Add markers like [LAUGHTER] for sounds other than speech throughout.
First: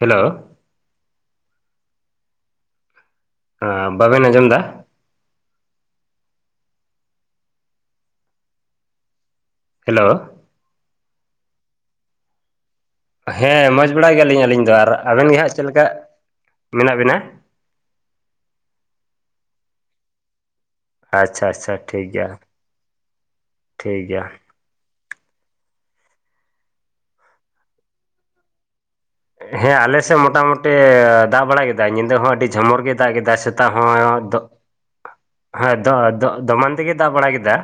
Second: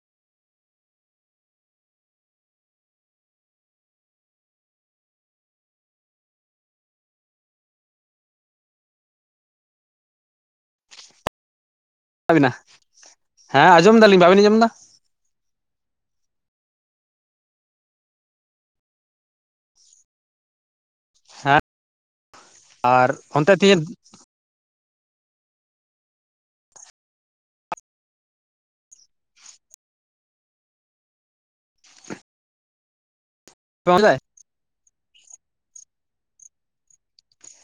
Hello, ᱵᱟᱵᱮᱱ ᱟᱸᱡᱚᱢ ᱫᱟ? ᱦᱮᱞᱳ, ᱵᱤᱱᱟ᱾ ᱦᱮᱸ ᱢᱚᱡᱽ ᱵᱟᱲᱟ ᱜᱮᱭᱟᱞᱤᱧ ᱟᱹᱞᱤᱧ ᱫᱚ ᱟᱨ ᱟᱵᱮᱱ ᱜᱮ ᱦᱟᱸᱜ ᱪᱮᱫ ᱞᱮᱠᱟ ᱢᱮᱱᱟᱜ ᱵᱤᱱᱟ? ᱟᱪᱪᱷᱟ ᱦᱮᱸ ᱟᱪᱪᱷᱟ ᱴᱷᱤᱠ ᱜᱮᱭᱟ᱾ ᱟᱨ ᱚᱱᱛᱮ ᱛᱤᱦᱤᱧ ᱴᱷᱤᱠ ᱜᱮᱭᱟ᱾ ᱦᱮᱸ ᱟᱞᱮᱥᱮᱫ ᱢᱚᱴᱟᱢᱩᱴᱤ ᱫᱟᱜ ᱵᱟᱲᱟ ᱠᱮᱫᱟᱭ ᱧᱤᱫᱟᱹ ᱦᱚᱸ ᱟᱹᱰᱤ ᱡᱷᱚᱢᱚᱨ ᱜᱮᱭ ᱫᱟᱜ ᱠᱮᱫᱟᱭ᱾ ᱥᱮ ᱫᱚ ᱫᱟᱭ ᱦᱚᱸ ᱦᱮᱸ ᱫᱚ ᱫᱚᱢᱟᱱ ᱛᱮᱜᱮ ᱫᱟᱜ ᱵᱟᱲᱟ ᱠᱮᱫᱟ᱾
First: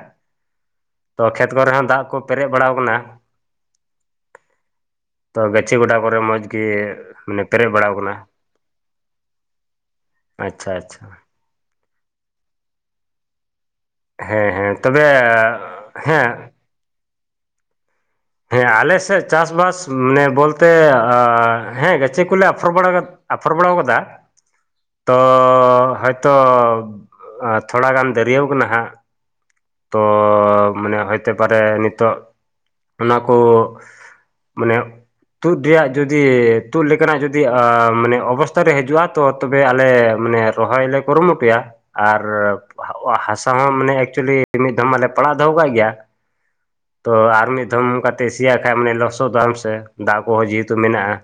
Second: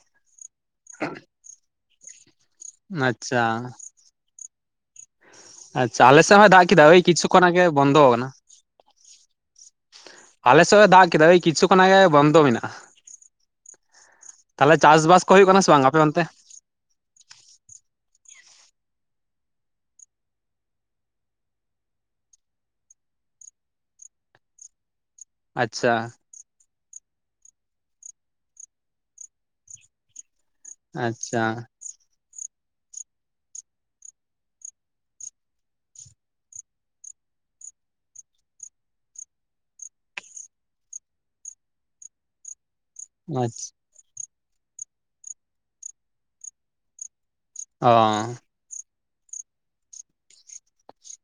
ᱛᱚ ᱠᱷᱮᱛ ᱠᱚᱨᱮ ᱦᱚᱸ ᱫᱟᱜ ᱠᱚ, ᱯᱮᱨᱮᱡ ᱵᱟᱲᱟᱣ ᱟᱠᱟᱱᱟ ᱟᱪᱪᱷᱟ᱾ ᱛᱚ ᱜᱟᱪᱷᱤ ᱜᱚᱰᱟ ᱟᱪᱪᱷᱟ ᱠᱚᱨᱮ ᱟᱞᱮ ᱥᱮᱫ ᱢᱚᱡᱽ ᱦᱚᱸᱭ ᱜᱮ ᱫᱟᱜ ᱠᱮᱫᱟ ᱳᱭ ᱠᱤᱪᱩ ᱢᱟᱱᱮ ᱠᱷᱚᱱ ᱟᱜᱮ ᱯᱮᱨᱮᱡ ᱵᱟᱲᱟᱣ ᱵᱚᱱᱫᱚ ᱟᱠᱟᱱᱟ ᱠᱟᱱᱟ᱾ ᱟᱞᱮ ᱟᱪᱪᱷᱟ ᱥᱮᱫ ᱦᱚᱭ ᱟᱪᱪᱷᱟ ᱫᱟᱜ ᱠᱮᱫᱟ ᱳᱭ ᱠᱤᱪᱷᱩ ᱠᱷᱚᱱ ᱟᱜᱮ ᱵᱚᱱᱫᱚ ᱢᱮᱱᱟᱜᱼᱟ᱾ ᱦᱮᱸ ᱦᱮᱸ ᱛᱟᱞᱦᱮ ᱛᱚᱵᱮ ᱪᱟᱥᱵᱟᱥ ᱠᱚ ᱦᱩᱭᱩᱜ ᱠᱟᱱᱟ ᱥᱮ ᱵᱟᱝ ᱟᱯᱮ ᱚᱱᱛᱮ? ᱦᱮᱸ ᱦᱮᱸ ᱟᱞᱮᱥᱮᱫ ᱪᱟᱥ ᱵᱟᱥ ᱢᱟᱱᱮ ᱵᱚᱞᱛᱮ ᱦᱮᱸ ᱜᱟᱪᱷᱤ ᱠᱚᱞᱮ ᱟᱯᱷᱨᱚ ᱵᱟᱲᱟᱫ, ᱟᱯᱷᱚᱨ ᱵᱟᱲᱟ ᱠᱟᱣᱫᱟ᱾ [UNINTELLIGIBLE] ᱛᱚ ᱟᱪᱪᱷᱟ ᱦᱚᱭᱛᱚ ᱛᱷᱚᱲᱟ ᱜᱟᱱ ᱫᱟᱹᱨᱭᱟᱹᱣ ᱠᱟᱱᱟ ᱦᱟᱸᱜ᱾ ᱛᱚ ᱢᱟᱱᱮ ᱦᱚᱭᱛᱮ ᱟᱪᱪᱷᱟ ᱯᱟᱨᱮ ᱱᱤᱛᱚᱜ ᱚᱱᱟ ᱠᱚ᱾ ᱢᱟᱱᱮ, ᱛᱩᱫ ᱨᱮᱭᱟᱜ ᱡᱩᱫᱤ ᱛᱩᱫ ᱞᱮᱠᱟᱱᱟᱜ ᱡᱩᱫᱤ ᱢᱟᱱᱮ ᱚᱵᱚᱥᱛᱟ ᱨᱮ ᱦᱤᱡᱩᱜᱼᱟ ᱛᱚ ᱛᱚᱵᱮ ᱟᱞᱮ ᱢᱟᱱᱮ, ᱨᱚᱦᱚᱭ ᱞᱮ ᱠᱩᱨᱩᱢᱩᱴᱩᱭᱟ ᱟᱨ ᱦᱟᱥᱟ ᱟᱪᱪᱷᱟ ᱦᱚᱸ ᱢᱟᱱᱮ ᱮᱠᱪᱩᱭᱮᱞᱤ ᱢᱤᱫ ᱫᱷᱚᱢ ᱢᱟᱞᱮ ᱯᱟᱲᱟᱜ ᱫᱚᱦᱚ ᱠᱟᱜ ᱜᱮᱭᱟ᱾ ᱛᱚ ᱟᱨ ᱢᱤᱫ ᱫᱷᱚᱢ ᱚ ᱠᱟᱛᱮ ᱥᱤᱭᱟᱜ ᱠᱷᱟᱭ ᱢᱟᱱᱮ ᱞᱚᱥᱚᱫᱟᱢ ᱥᱮ ᱫᱟᱜ ᱠᱚᱦᱚᱸ ᱡᱮᱦᱮᱛᱩ ᱢᱮᱱᱟᱜᱼᱟ᱾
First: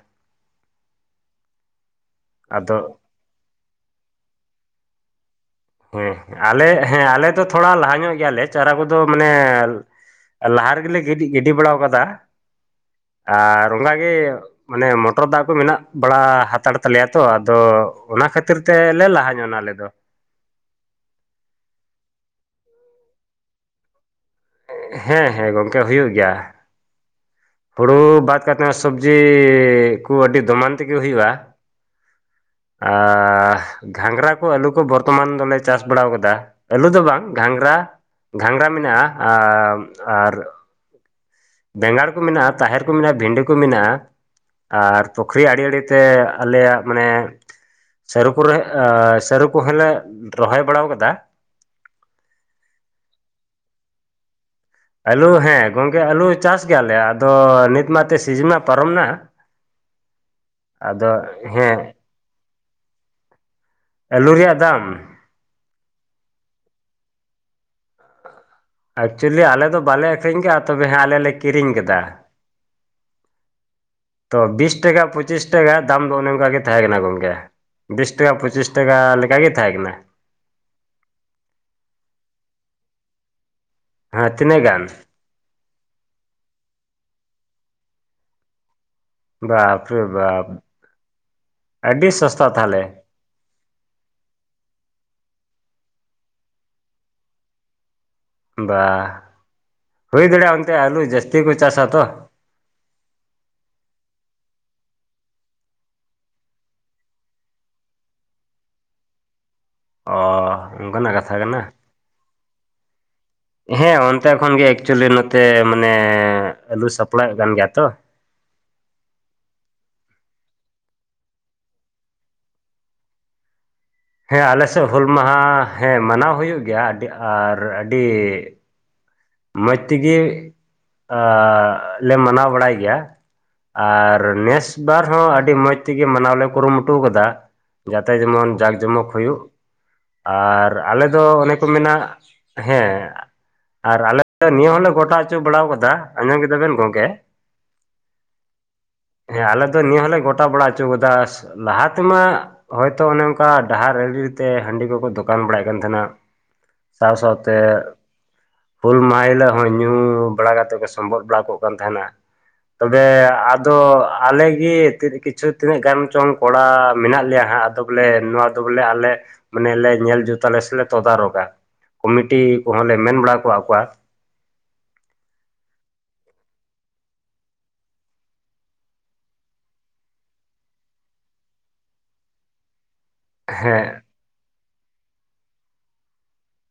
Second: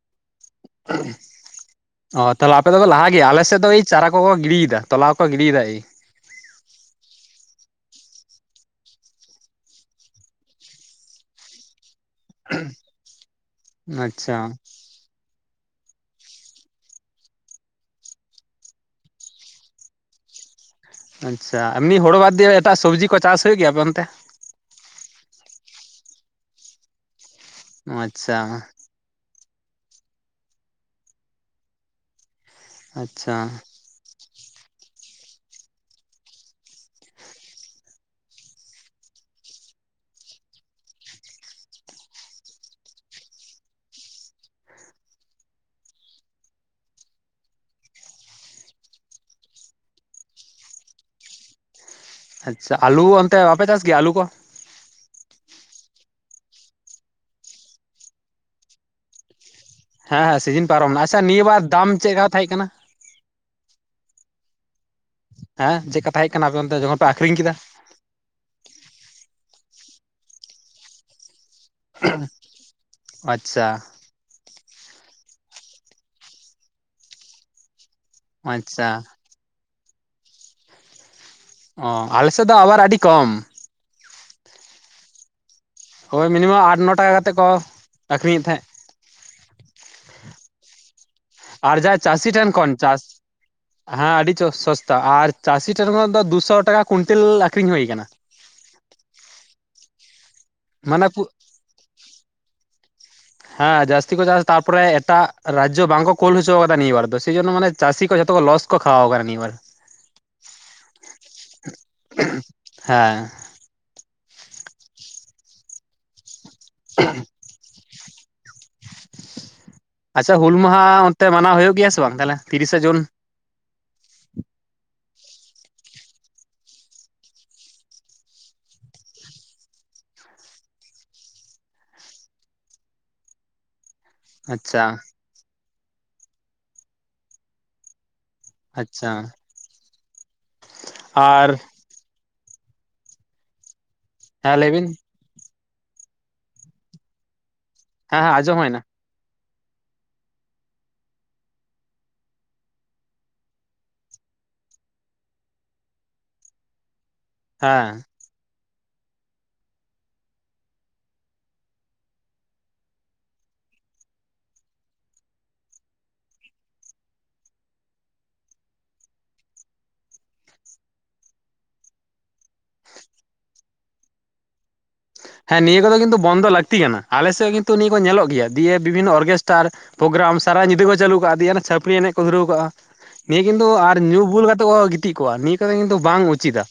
ᱚ ᱛᱟᱦᱚᱞᱮ ᱟᱯᱮ ᱫᱚᱯᱮ ᱟᱫᱚ ᱞᱟᱦᱟ ᱟᱞᱮᱥᱮᱫ ᱫᱚ ᱮᱭ ᱪᱟᱨᱟ ᱠᱚᱠᱚ ᱜᱤᱰᱤᱭᱫᱟ ᱛᱚᱞᱟ ᱠᱚᱠᱚ ᱜᱤᱰᱤᱭᱫᱟ ᱮᱭ᱾ ᱦᱩᱸ ᱟᱞᱮ ᱦᱮᱸ ᱟᱞᱮ ᱫᱚ ᱛᱷᱚᱲᱟ ᱞᱟᱦᱟ ᱧᱚᱜ ᱜᱮᱭᱟᱞᱮ ᱪᱟᱨᱟ ᱠᱚᱫᱚ ᱢᱟᱱᱮ, ᱞᱟᱦᱟ ᱨᱮᱜᱮᱞᱮ ᱜᱤᱰᱤ ᱜᱤᱰᱤ ᱵᱟᱲᱟᱣ ᱠᱟᱫᱟ ᱟᱨ ᱚᱱᱠᱟ ᱜᱮ ᱟᱪᱪᱷᱟ ᱢᱟᱱᱮ ᱴᱚᱨ ᱫᱟᱜ ᱠᱚ ᱢᱮᱱᱟᱜ ᱵᱟᱲᱟ ᱦᱟᱛᱟᱲ ᱛᱟᱞᱮᱭᱟ ᱛᱚ ᱟᱫᱚ ᱚᱱᱟ ᱠᱷᱟᱹᱛᱤᱨ ᱛᱮᱞᱮ ᱞᱟᱦᱟ ᱧᱚᱜᱱᱟ ᱟᱞᱮ ᱫᱚ᱾ ᱟᱪᱪᱷᱟ ᱮᱢᱱᱤ ᱦᱳᱲᱳ ᱵᱟᱫᱽ ᱫᱤᱭᱮ ᱮᱴᱟᱜ ᱥᱚᱵᱽᱡᱤ ᱠᱚ ᱪᱟᱥ ᱦᱩᱭᱩᱜ ᱜᱮᱭᱟ ᱟᱯᱮ ᱚᱱᱛᱮ? ᱦᱮᱸ ᱦᱮᱸ ᱜᱚᱝᱠᱮ ᱦᱩᱭᱩᱜ ᱜᱮᱭᱟ᱾ ᱦᱩᱲᱩ ᱟᱪᱪᱷᱟ ᱵᱟᱫ ᱠᱟᱛᱮ ᱥᱚᱵᱡᱤ ᱠᱚ ᱟᱹᱰᱤ ᱫᱚᱢᱟᱱ ᱛᱮᱜᱮ ᱦᱩᱭᱩᱜᱼᱟ᱾ ᱟᱪᱪᱷᱟ ᱟᱨ ᱜᱷᱟᱸᱝᱽᱨᱟ ᱠᱚ ᱟᱹᱞᱩ ᱠᱚ ᱵᱚᱨᱛᱚᱢᱟᱱ ᱫᱚᱞᱮ ᱪᱟᱥ ᱵᱟᱲᱟ ᱠᱟᱫᱟ ᱟᱹᱞᱩ ᱫᱚ ᱵᱟᱝ ᱜᱷᱟᱸᱝᱜᱽᱨᱟ᱾ ᱜᱷᱟᱸᱜᱽᱨᱟ ᱢᱮᱱᱟᱜᱼᱟ ᱟᱨ ᱵᱮᱸᱜᱟᱲ ᱠᱚ ᱢᱮᱱᱟᱜᱼᱟ ᱛᱟᱦᱮᱨ ᱠᱚ ᱢᱮᱱᱟᱜᱼᱟ ᱵᱷᱤᱰᱤ ᱠᱚ ᱢᱮᱱᱟᱜᱼᱟ ᱟᱨ ᱯᱩᱠᱷᱨᱤ ᱟᱲᱮ ᱟᱲᱮᱛᱮ ᱟᱞᱮᱭᱟᱜ ᱢᱟᱱᱮᱼᱼ ᱥᱟᱹᱨᱩ ᱠᱚ [UNINTELLIGIBLE] ᱥᱟᱹᱨᱩ ᱠᱚᱦᱚᱸ ᱞᱮ ᱨᱚᱦᱚᱭ ᱵᱟᱲᱟᱭ ᱟᱠᱟᱫᱟ ᱟᱪᱪᱷᱟ ᱟᱹᱞᱩ ᱚᱱᱛᱮ ᱵᱟᱯᱮ ᱪᱟᱥ ᱜᱮᱭᱟ ᱟᱹᱞᱩ ᱠᱚᱼᱼ ᱟᱹᱞᱩ ᱦᱮᱸ ᱜᱚᱝᱠᱮ ᱟᱹᱞᱩ ᱪᱟᱥ ᱜᱮᱭᱟᱞᱮ ᱟᱫᱚ ᱱᱤᱛ ᱢᱟᱛ ᱛᱚ ᱥᱤᱡᱤᱱᱟ ᱯᱟᱨᱚᱢ ᱮᱱᱟ ᱦᱮᱸ ᱦᱮᱸ ᱥᱤᱡᱤᱱ ᱯᱟᱨᱚᱢ ᱮᱱᱟ ᱟᱪᱪᱷᱟ ᱱᱤᱭᱟᱹ ᱵᱟᱨ ᱫᱟᱢ ᱦᱮᱸ ᱪᱮᱫ ᱞᱮᱠᱟ ᱛᱟᱦᱮᱸ ᱠᱟᱱᱟ ᱟᱹᱞᱩ ᱨᱮᱭᱟᱜ ᱫᱟᱢᱼᱼ ᱦᱮᱸ ᱪᱮᱫ ᱠᱟ ᱛᱟᱸᱦᱮ ᱠᱟᱱᱟ ᱟᱯᱮ ᱚᱱᱛᱮ ᱡᱚᱠᱷᱚᱱ ᱯᱮ ᱟᱠᱷᱨᱤᱧ ᱠᱮᱫᱟ ᱮᱠᱪᱩᱞᱤ ᱟᱞᱮ ᱫᱚ ᱵᱟᱞᱮ ᱟᱠᱷᱨᱤᱧ ᱠᱮᱫᱟ ᱛᱚᱵᱮ ᱦᱮᱸ ᱟᱞᱮᱞᱮ ᱞᱮ ᱠᱤᱨᱤᱧ ᱠᱮᱫᱟ ᱟᱪᱪᱷᱟ ᱛᱚ ᱵᱤᱥ ᱴᱟᱠᱟ ᱯᱚᱸᱪᱤᱥ ᱴᱟᱠᱟ ᱫᱟᱢ ᱫᱚ ᱚᱱᱮ ᱚᱱᱠᱟ ᱜᱮ ᱛᱟᱦᱮᱸ ᱠᱟᱱᱟ ᱜᱚᱝᱠᱮ ᱵᱤᱥ ᱴᱟᱠᱟ ᱯᱚᱸᱪᱤᱥ ᱟᱪᱪᱷᱟ ᱴᱟᱠᱟ ᱞᱮᱠᱟ ᱜᱮ ᱛᱟᱦᱮᱸ ᱠᱟᱱᱟ ᱚ ᱟᱞᱮ ᱥᱮᱫ ᱫᱚ ᱟᱵᱟᱨ ᱟᱹᱰᱤ ᱠᱚᱢᱼᱼ ᱦᱮᱸ ᱛᱤᱱᱟᱹᱜ ᱜᱟᱱ ᱦᱳᱭ ᱢᱤᱱᱤᱢᱟᱢ ᱟᱴ ᱱᱚ ᱴᱟᱠᱟ ᱠᱟᱛᱮᱫ ᱠᱚ ᱟᱹᱠᱷᱨᱤᱧ ᱮᱫ ᱛᱟᱦᱮᱸᱫ ᱵᱟᱯ ᱨᱮ ᱵᱟᱯᱼᱼ ᱟᱨ ᱡᱟ ᱪᱟᱹᱥᱤ ᱴᱷᱮᱱ ᱠᱷᱚᱱ ᱪᱟᱥᱼᱼ ᱦᱮᱸ ᱟᱹᱰᱤ ᱥᱚᱥᱛᱟ ᱟᱨ ᱪᱟᱹᱥᱤ ᱴᱷᱮᱱ ᱠᱷᱚᱱ ᱫᱚ ᱫᱩᱥᱚ ᱴᱟᱠᱟ ᱠᱩᱭᱱᱴᱮᱞ ᱟᱠᱷᱨᱤᱧ ᱦᱩᱭ ᱠᱟᱱᱟ ᱵᱟ ᱦᱩᱭ ᱫᱟᱲᱮᱭᱟᱜᱼᱟ ᱚᱱᱛᱮ ᱟᱹᱞᱩ ᱢᱟᱱᱮ ᱡᱟᱹᱥᱛᱤ ᱠᱚ ᱪᱟᱥᱟ ᱛᱚ ᱦᱮᱸ ᱡᱟᱹᱥᱛᱤ ᱠᱚ ᱪᱟᱥ ᱛᱟᱨᱯᱚᱨ ᱮᱴᱟᱜ ᱨᱟᱡᱽᱡᱚ ᱵᱟᱝ ᱠᱚ ᱠᱳᱞ ᱦᱚᱪᱚ ᱠᱟᱫᱟ ᱱᱤᱭᱟᱹ ᱵᱟᱨ ᱫᱚ ᱥᱮᱭ ᱡᱚᱱ ᱢᱟᱱᱮ ᱪᱟᱹᱥᱤ ᱠᱚ ᱡᱷᱚᱛᱚ ᱠᱚ ᱞᱚᱥ ᱠᱚ [UNINTELLIGIBLE] ᱚ ᱚᱝᱠᱟᱱᱟᱜ ᱠᱟᱛᱷᱟ ᱠᱟᱱᱟ ᱦᱮᱸ ᱦᱮᱸ ᱚᱱᱛᱮ ᱠᱷᱚᱱ ᱜᱮ ᱮᱠᱪᱩᱭᱮᱞᱤ ᱱᱚᱛᱮ ᱢᱟᱱᱮ ᱟᱹᱞᱩ ᱥᱟᱯᱞᱟᱭᱚᱜ ᱠᱟᱱ ᱜᱮᱭᱟ ᱛᱚ ᱟᱪᱪᱷᱟ ᱦᱩᱞ ᱢᱟᱦᱟ ᱚᱱᱛᱮ ᱢᱟᱱᱟᱣ ᱦᱩᱭᱩᱜ ᱜᱮᱭᱟ ᱥᱮ ᱵᱟᱝ ᱛᱟᱦᱞᱮ ᱛᱤᱨᱤᱥᱟ ᱡᱩᱱ ᱦᱮᱸ ᱟᱞᱮ ᱥᱮᱫ ᱦᱩᱞ ᱢᱟᱦᱟ ᱦᱮᱸ ᱢᱟᱱᱟᱣ ᱦᱩᱭᱩᱜ ᱜᱮᱭᱟ ᱟᱹᱰᱤ ᱟᱨ ᱟᱹᱰᱤᱼᱼ ᱢᱚᱡᱽ ᱛᱮᱜᱮ ᱟᱻ ᱞᱮ ᱢᱟᱱᱟᱣ ᱵᱟᱲᱟᱭ ᱜᱮᱭᱟ ᱟᱨᱼᱼ ᱟᱨ ᱱᱮᱥ ᱟᱪᱪᱷᱟ ᱵᱟᱨ ᱦᱚᱸ ᱟᱹᱰᱤ ᱢᱚᱸᱡᱽ ᱛᱮᱜᱮ ᱢᱟᱱᱟᱣ ᱞᱮ ᱠᱩᱨᱩᱢᱩᱴᱩ ᱟᱠᱟᱫᱟ ᱡᱟᱛᱮ ᱡᱮᱢᱚᱱ ᱡᱟᱠ ᱡᱚᱢᱚᱠ ᱟᱪᱪᱷᱟ ᱦᱩᱭᱩᱜ ᱟᱨ ᱟᱞᱮ ᱫᱚ ᱟᱨ ᱚᱱᱮ ᱠᱚ ᱢᱮᱱᱟᱜ ᱦᱮᱸ ᱟᱨ ᱟᱞᱮ ᱦᱮᱸ ᱞᱟᱹᱭ ᱱᱤᱭᱟᱹ ᱵᱤᱱ ᱦᱚᱞᱮ ᱜᱚᱴᱟ ᱦᱚᱪᱚ ᱵᱟᱲᱟ ᱟᱠᱟᱫᱟ ᱟᱸᱡᱚᱢ ᱠᱮᱫᱟ ᱵᱮᱱ ᱜᱚᱝᱠᱮ ᱦᱮᱸ ᱦᱮᱸ ᱚᱸᱡᱚᱢ ᱦᱩᱭᱱᱟ ᱦᱮᱸ ᱟᱞᱮ ᱫᱚ ᱱᱤᱭᱟᱹ ᱦᱚᱸᱞᱮ ᱜᱚᱴᱟ ᱵᱟᱲᱟ ᱦᱚᱪᱚ ᱠᱟᱫᱟ ᱞᱟᱦᱟ ᱛᱮᱢᱟ ᱦᱚᱭᱛᱚ ᱚᱱᱮ ᱚᱱᱠᱟ ᱰᱟᱦᱟᱨ ᱟᱲᱨᱤ ᱛᱮ ᱦᱟᱺᱰᱤ ᱠᱚᱠᱚ ᱫᱚᱠᱟᱱ ᱵᱟᱲᱟᱭ ᱮᱫ ᱠᱟᱱ ᱛᱟᱦᱮᱱᱟ ᱥᱟᱶ ᱥᱟᱶᱼᱼ ᱛᱮ ᱦᱮᱸ ᱦᱩᱞ ᱢᱟᱦᱟ ᱦᱤᱞᱳᱜ ᱦᱚᱸ ᱧᱩ ᱵᱟᱲᱟ ᱠᱟᱛᱮᱫ ᱠᱚ ᱥᱚᱢᱵᱚᱫ ᱵᱟᱲᱟ ᱠᱚᱜ ᱠᱟᱱ ᱛᱟᱦᱮᱱᱟ ᱛᱚᱵᱮ ᱟᱫᱚ ᱟᱞᱮ ᱜᱮ ᱠᱤᱪᱷᱩ ᱛᱤᱱᱟᱹᱜ ᱜᱟᱱ ᱪᱚᱝ ᱠᱚᱲᱟ ᱢᱮᱱᱟᱜ ᱞᱮᱭᱟ ᱦᱟᱸᱜ ᱛᱚ ᱵᱚᱞᱮ ᱱᱚᱣᱟ ᱫᱚ ᱵᱚᱞᱮ ᱟᱞᱮ ᱢᱟᱱᱮ ᱞᱮ ᱧᱮᱞ ᱡᱩᱛᱟᱞᱮ ᱥᱮᱞᱮ ᱛᱚᱫᱟᱨᱚᱜᱟ ᱠᱚᱢᱤᱴᱤ ᱠᱚᱦᱚᱸ ᱞᱮ ᱢᱮᱱ ᱵᱟᱲᱟ ᱠᱚᱣᱟᱜ ᱠᱚᱣᱟ ᱦᱮᱸ ᱱᱤᱭᱟᱹ ᱠᱚᱫᱚ ᱠᱤᱱᱛᱩ ᱵᱚᱱᱫᱚ ᱞᱟᱹᱠᱛᱤ ᱠᱟᱱᱟ ᱟᱞᱮ ᱥᱮᱫ ᱦᱚᱸ ᱠᱤᱱᱛᱩ ᱱᱤᱭᱟᱹ ᱠᱚ ᱧᱮᱞᱚᱜ ᱜᱮᱭᱟ ᱫᱤᱭᱮ ᱵᱤᱵᱷᱤᱱᱱᱚ ᱚᱨᱠᱮᱥᱴᱟᱨ ᱯᱨᱳᱜᱨᱟᱢ ᱥᱟᱨᱟ ᱧᱤᱫᱟᱹ ᱠᱚ ᱪᱟᱹᱞᱩ ᱠᱟᱜᱼᱟ ᱫᱤᱭᱮ ᱪᱷᱟᱯᱨᱤ ᱮᱱᱮᱡ ᱠᱚ ᱫᱷᱩᱨᱟᱹᱣ ᱠᱟᱜᱼᱟ ᱱᱤᱭᱟᱹ ᱠᱤᱱᱛᱩ ᱦᱮᱸ ᱟᱨ ᱧᱩ ᱵᱩᱞ ᱠᱟᱛᱮᱫ ᱠᱚ ᱜᱤᱛᱤᱡ ᱠᱚᱜ-ᱟ ᱱᱤᱭᱟᱹ ᱠᱚᱫᱚ ᱠᱤᱱᱛᱩ ᱵᱟᱝ ᱩᱪᱤᱛᱟ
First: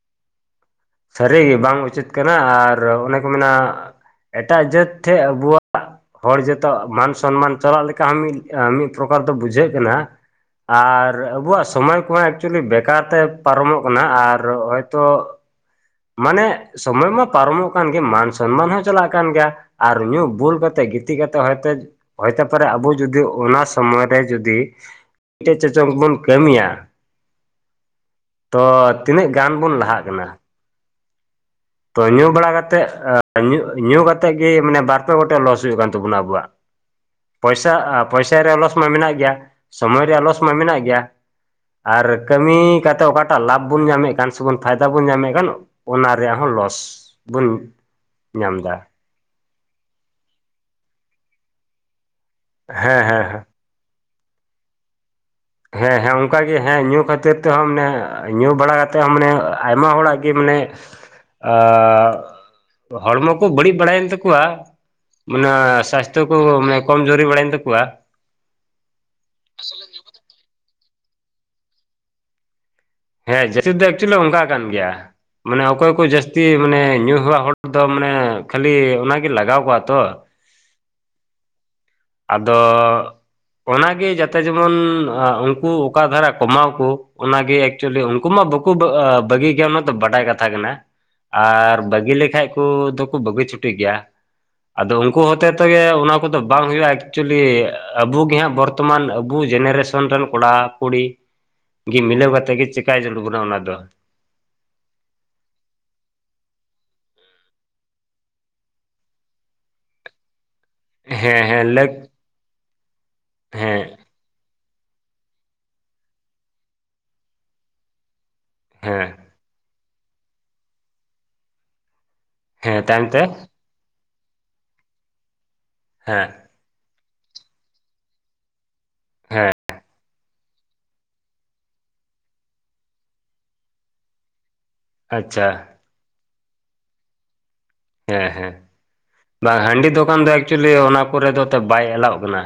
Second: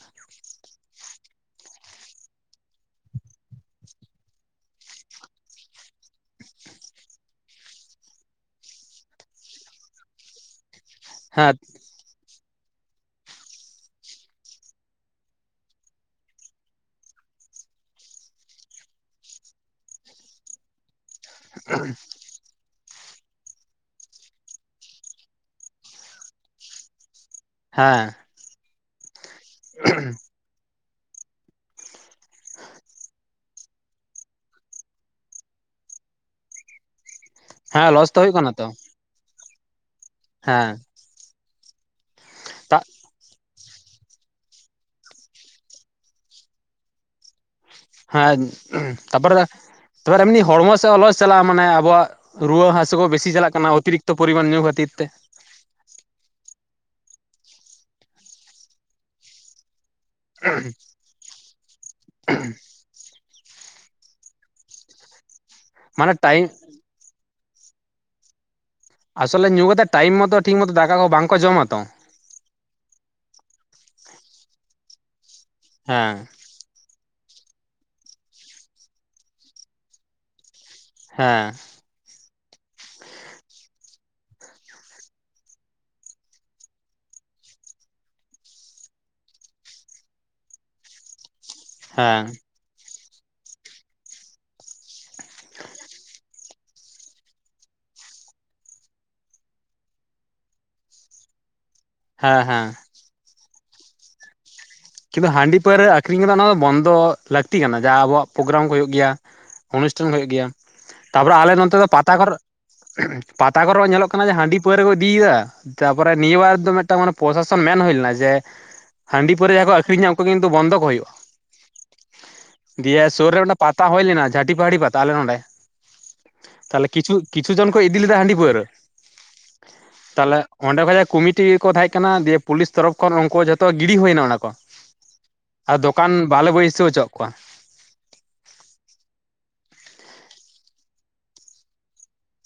ᱥᱟᱹᱨᱤ ᱜᱮ ᱵᱟᱝ ᱩᱪᱤᱛ ᱠᱟᱱᱟ ᱟᱨ ᱚᱱᱮ ᱠᱚ ᱢᱮᱱᱟ ᱮᱴᱟᱜ ᱡᱟᱹᱛ ᱴᱷᱮᱱ ᱟᱵᱚᱣᱟᱜ ᱦᱚᱲ ᱡᱚᱛᱚ ᱢᱟᱱ ᱥᱚᱱᱢᱟᱱ ᱪᱟᱞᱟᱜ ᱞᱮᱠᱟ ᱦᱚᱸ ᱢᱤᱫ ᱢᱤᱫ ᱯᱨᱚᱠᱟᱨ ᱫᱚ ᱵᱩᱡᱷᱟᱹᱜ ᱠᱟᱱᱟ ᱟᱨ ᱦᱮᱸ ᱟᱵᱚᱣᱟᱜ ᱥᱚᱢᱚᱭ ᱠᱚᱦᱚᱸ ᱮᱠᱪᱩᱭᱮᱞᱤ ᱵᱮᱠᱟᱨ ᱛᱮ ᱯᱟᱨᱚᱢᱚᱜ ᱠᱟᱱᱟ ᱟᱨ ᱦᱚᱭᱛᱳ ᱢᱟᱱᱮ ᱥᱚᱢᱚᱭ ᱢᱟ ᱯᱟᱨᱚᱢᱚᱜ ᱠᱟᱱ ᱜᱮ ᱢᱟᱱ ᱥᱚᱱᱢᱟᱱ ᱦᱚᱸ ᱪᱟᱞᱟᱜ ᱠᱟᱱ ᱜᱮᱭᱟ ᱟᱨ ᱧᱩ ᱵᱩᱞ ᱠᱟᱛᱮᱜ [UNINTELLIGIBLE] ᱜᱤᱛᱤᱡ ᱠᱟᱛᱮ ᱦᱚᱭᱛᱳ ᱦᱚᱭᱛᱳ ᱯᱟᱨᱮ ᱟᱵᱚ ᱡᱩᱫᱤ ᱚᱱᱟ ᱥᱚᱢᱚᱭ ᱨᱮ ᱡᱩᱫᱤᱼᱼ ᱢᱤᱫᱴᱮᱡ ᱪᱚ ᱪᱚᱝ ᱵᱚᱱ ᱠᱟᱹᱢᱤᱭᱟ ᱦᱮᱸ᱾ ᱛᱚ, ᱛᱤᱱᱟᱹᱜ ᱜᱟᱱ ᱵᱚᱱ ᱞᱟᱦᱟᱜ ᱠᱟᱱᱟ? ᱛᱚ ᱧᱩ ᱵᱟᱲᱟ ᱠᱟᱛᱮᱜ, ᱮᱸ ᱧᱩ-ᱧᱩ ᱠᱟᱛᱮᱜ ᱜᱮ ᱢᱟᱱᱮ ᱵᱟᱨᱯᱮ ᱜᱚᱴᱮᱡ ᱞᱚᱥ ᱦᱩᱭᱩᱜ ᱠᱟᱱ ᱛᱟᱵᱚᱱᱟ ᱟᱵᱚᱣᱟᱜ᱾ ᱯᱚᱭᱥᱟ, ᱦᱮᱸ ᱟ ᱞᱚᱥ ᱫᱚ ᱦᱩᱭᱩᱜ ᱯᱚᱭᱥᱟ ᱠᱟᱱᱟ ᱨᱮᱭᱟᱜ ᱛᱚ ᱞᱚᱥ ᱢᱟ ᱢᱮᱱᱟᱜ ᱜᱮᱭᱟ, ᱥᱚᱢᱚᱭ ᱨᱮᱭᱟᱜ ᱞᱚᱥ ᱢᱟ ᱦᱮᱸ ᱢᱮᱱᱟᱜ ᱜᱮᱭᱟ᱾ ᱟᱨ ᱠᱟᱹᱢᱤ ᱛᱟᱜ ᱠᱟᱛᱮ ᱚᱠᱟᱴᱟᱜ ᱞᱟᱵᱷ ᱵᱚᱱ ᱧᱟᱢᱮᱫ ᱠᱟᱱ ᱥᱮᱵᱚᱱ ᱯᱷᱟᱭᱫᱟ ᱵᱚᱱ ᱧᱟᱢᱮᱫ ᱠᱟᱱ ᱚᱱᱟ ᱨᱮᱭᱟᱜ ᱦᱚᱸ ᱞᱚᱥ ᱵᱚᱱ᱾ ᱦᱮᱸ ᱧᱟᱢ ᱮᱫᱟ ᱛᱟᱯᱚᱨᱮ, ᱯᱚᱨ ᱮᱢᱱᱤ ᱦᱚᱲᱢᱚ ᱥᱮᱫ ᱞᱚᱥ ᱪᱟᱞᱟᱜ-ᱟ ᱢᱟᱱᱮ ᱟᱵᱚᱣᱟᱜ ᱨᱩᱣᱟᱹ ᱦᱟᱹᱥᱩ ᱦᱮᱸ ᱠᱚ ᱦᱮᱸ ᱵᱮᱥᱤ ᱦᱮᱸ ᱪᱟᱞᱟᱜ ᱠᱟᱱᱟ ᱚᱛᱤᱨᱤᱠᱛᱚ ᱯᱚᱨᱤᱢᱟᱱ ᱧᱩ ᱠᱷᱟᱹᱛᱤᱨ ᱛᱮ᱾ ᱦᱮᱸ ᱦᱮᱸ ᱚᱝᱠᱟᱜᱮ ᱦᱮᱸ ᱧᱩ ᱠᱷᱟᱹᱛᱤᱨ ᱛᱮᱦᱚᱸ ᱢᱟᱱᱮ ᱧᱩ ᱵᱟᱲᱟ ᱠᱟᱛᱮᱜ ᱦᱚᱸ ᱢᱟᱱᱮ ᱟᱭᱢᱟ ᱦᱚᱲᱟᱜ ᱠᱤ ᱢᱟᱱᱮ ᱟᱻ ᱦᱚᱲᱢᱚ ᱠᱚ ᱵᱟᱹᱲᱤᱡ ᱵᱟᱲᱟᱭᱮᱱ ᱛᱟᱠᱚᱣᱟ ᱢᱟᱱᱮ ᱢᱟᱱᱮ ᱥᱟᱥᱛᱷᱚ ᱠᱚ, ᱴᱟᱭᱤᱢ ᱢᱟᱱᱮ᱾ ᱠᱚᱢ ᱡᱳᱨᱤ ᱵᱟᱲᱟᱭᱮᱱ ᱛᱟᱠᱚᱣᱟ᱾ ᱟᱥᱚᱞᱮ ᱧᱩ ᱠᱟᱛᱮᱫ ᱴᱟᱭᱤᱢ ᱢᱚᱛᱚ ᱴᱷᱤᱠ ᱢᱚᱛᱚ ᱫᱟᱠᱟ ᱠᱚ ᱵᱟᱝᱠᱚ ᱡᱚᱢᱟ ᱛᱚ᱾ ᱦᱮᱸ ᱡᱟᱹᱛᱤ ᱫᱚ ᱮᱠᱪᱩᱞᱤ ᱚᱱᱠᱟ ᱠᱟᱱ ᱜᱮᱭᱟ ᱢᱟᱱᱮ ᱚᱠᱚᱭ ᱠᱚ ᱦᱮᱸ ᱡᱟᱹᱥᱛᱤ᱾ ᱡᱮ, ᱢᱟᱱᱮ ᱧᱩ ᱦᱮᱣᱟᱜ ᱦᱚᱲ ᱫᱚ ᱢᱟᱱᱮ ᱠᱷᱟᱹᱞᱤ ᱚᱱᱟᱜᱮ ᱞᱟᱜᱟᱣ ᱠᱚᱣᱟ ᱛᱚ᱾ ᱦᱮᱸ᱾ ᱟᱫᱚᱻ ᱚᱱᱟᱜᱮ ᱡᱟᱛᱮ ᱡᱮᱢᱚᱱ ᱩᱝᱠᱩ ᱚᱠᱟ ᱫᱷᱟᱨᱟ ᱠᱚᱢᱟᱣ ᱠᱚ ᱚᱱᱟᱜᱮ᱾ ᱮᱠᱪᱩᱭᱮᱞᱤ ᱩᱱᱠᱩ ᱢᱟ ᱵᱟᱠᱚ ᱵᱟ, ᱟᱻ ᱵᱟᱹᱜᱤ ᱜᱮᱭᱟ ᱚᱱᱟᱛᱚ ᱵᱟᱰᱟᱭ ᱠᱟᱛᱷᱟ ᱠᱟᱱᱟ᱾ [INAUDIBLE] ᱟᱨ ᱵᱟᱹᱜᱤ ᱦᱮᱸ ᱞᱮᱠᱷᱟᱡ ᱠᱚ ᱫᱚᱠᱚ ᱵᱟᱹᱜᱤ ᱪᱷᱩᱴᱤ ᱜᱮᱭᱟ᱾ ᱟᱫᱚ ᱩᱱᱠᱩ ᱦᱚᱛᱮ ᱛᱮᱜᱮ ᱚᱱᱟ ᱠᱚᱫᱚ ᱵᱟᱝ ᱦᱩᱭᱩᱜ-ᱟ᱾ ᱮᱠᱪᱩᱭᱮᱞᱤ ᱟᱵᱚ ᱜᱮᱦᱟᱸᱜ ᱵᱚᱨᱛᱚᱢᱟᱱ ᱟᱵᱚ ᱡᱮᱱᱟᱨᱮᱥᱚᱱ ᱨᱮᱱ ᱠᱚᱲᱟ ᱠᱩᱲᱤ᱾ ᱜᱮ ᱢᱤᱞᱟᱹᱣ ᱦᱮᱸ ᱠᱟᱛᱮᱫ ᱜᱮ ᱦᱮᱸ ᱪᱮᱠᱟᱭ ᱡᱟᱹᱨᱩᱲ ᱵᱚᱱᱟ ᱚᱱᱟ ᱫᱚ᱾ ᱠᱤᱱᱛᱩ ᱦᱟᱺᱰᱤ ᱯᱟᱹᱣᱨᱟᱹ ᱟᱹᱠᱷᱚᱨᱤᱧ ᱠᱚᱫᱚ ᱚᱱᱟ ᱫᱚ ᱵᱚᱱᱫᱚ ᱞᱟᱹᱠᱛᱤ ᱠᱟᱱᱟ ᱡᱟᱦᱟᱸ ᱟᱵᱚᱣᱟᱜ ᱯᱨᱳᱜᱨᱟᱢ ᱠᱚ ᱦᱩᱭᱩᱜ ᱜᱮᱭᱟ᱾ ᱚᱱᱩᱥᱴᱷᱟᱱ ᱦᱩᱭᱩᱜ ᱜᱮᱭᱟ, ᱛᱟᱯᱚᱨᱮ ᱦᱮᱸ ᱟᱞᱮ ᱦᱮᱸ ᱱᱚᱛᱮ ᱫᱚ ᱞᱟᱹᱠ ᱯᱟᱛᱟ ᱠᱚᱨ, ᱯᱟᱛᱟ ᱠᱚᱨᱮ ᱦᱮᱸ ᱦᱚᱸ ᱧᱮᱞᱚᱜ ᱠᱟᱱᱟ᱾ ᱧᱮᱞᱚᱜ ᱠᱟᱱᱟ ᱦᱟᱺᱰᱤ ᱯᱟᱹᱣᱨᱟᱹ ᱠᱚ ᱤᱫᱤᱭᱮᱫᱟ ᱛᱟᱯᱚᱨᱮ ᱱᱤᱭᱟᱹ ᱵᱟᱨ ᱫᱚ ᱢᱤᱫᱴᱟᱝ ᱯᱨᱚᱥᱟᱥᱚᱱ ᱢᱮᱱ ᱦᱩᱭ ᱞᱮᱱᱟ ᱡᱮ, ᱦᱮᱸ ᱦᱟᱺᱰᱤ ᱯᱟᱹᱣᱨᱟᱹ ᱡᱟᱦᱟᱸᱭ ᱠᱚ ᱟᱹᱠᱷᱚᱨᱤᱧᱟ ᱩᱝᱠᱩ ᱠᱤᱱᱛᱩ ᱵᱚᱱᱫᱚ ᱠᱚ ᱦᱩᱭᱩᱜ-ᱟ᱾ ᱦᱮᱸ ᱫᱤᱭᱮ ᱛᱟᱭᱚᱢ ᱛᱮ ᱥᱩᱨ ᱨᱮ ᱚᱸᱰᱮ ᱯᱟᱛᱟ ᱦᱩᱭ ᱞᱮᱱᱟ, ᱡᱷᱟᱹᱴᱤ ᱯᱟᱦᱟᱹᱲᱤ ᱯᱟᱛᱟ ᱟᱞᱮ ᱱᱚᱸᱰᱮ᱾ ᱦᱮᱸ᱾ ᱛᱟᱞᱦᱮ ᱠᱤᱪᱷᱩ, ᱠᱤᱪᱷᱩ ᱡᱚᱱ ᱠᱚ ᱤᱫᱤ ᱞᱮᱫᱟ ᱦᱟᱺᱰᱤ ᱯᱟᱹᱣᱨᱟᱹ ᱦᱮᱸ ᱛᱟᱞᱮ᱾ ᱚᱸᱰᱮ ᱠᱷᱚᱡ ᱡᱟᱦᱟᱸ ᱠᱚᱢᱤᱴᱤ ᱠᱚ ᱛᱟᱦᱮᱸ ᱠᱟᱱᱟ ᱫᱤᱭᱮ ᱯᱩᱞᱤᱥ ᱛᱚᱨᱚᱯᱷ ᱠᱷᱚᱱ ᱩᱝᱠᱩ ᱡᱷᱚᱛᱚ ᱜᱤᱰᱤ ᱦᱩᱭᱱᱟ ᱚᱱᱟ ᱠᱚ᱾ ᱟᱪᱪᱷᱟ᱾ ᱟᱨ ᱫᱚᱠᱟᱱ ᱵᱟᱞᱮ ᱵᱟᱹᱭᱥᱟᱹᱣ ᱦᱚᱪᱚᱣᱟᱜ ᱠᱚᱣᱟ᱾ ᱦᱮᱸ ᱦᱮᱸ ᱵᱟ, ᱦᱟᱺᱰᱤ ᱫᱚᱠᱟᱱ ᱫᱚ ᱮᱠᱪᱩᱭᱮᱞᱤ ᱚᱱᱟ ᱠᱚᱨᱮ ᱫᱚ ᱛᱚ ᱵᱟᱭ ᱮᱞᱟᱣᱚᱜ ᱠᱟᱱᱟ᱾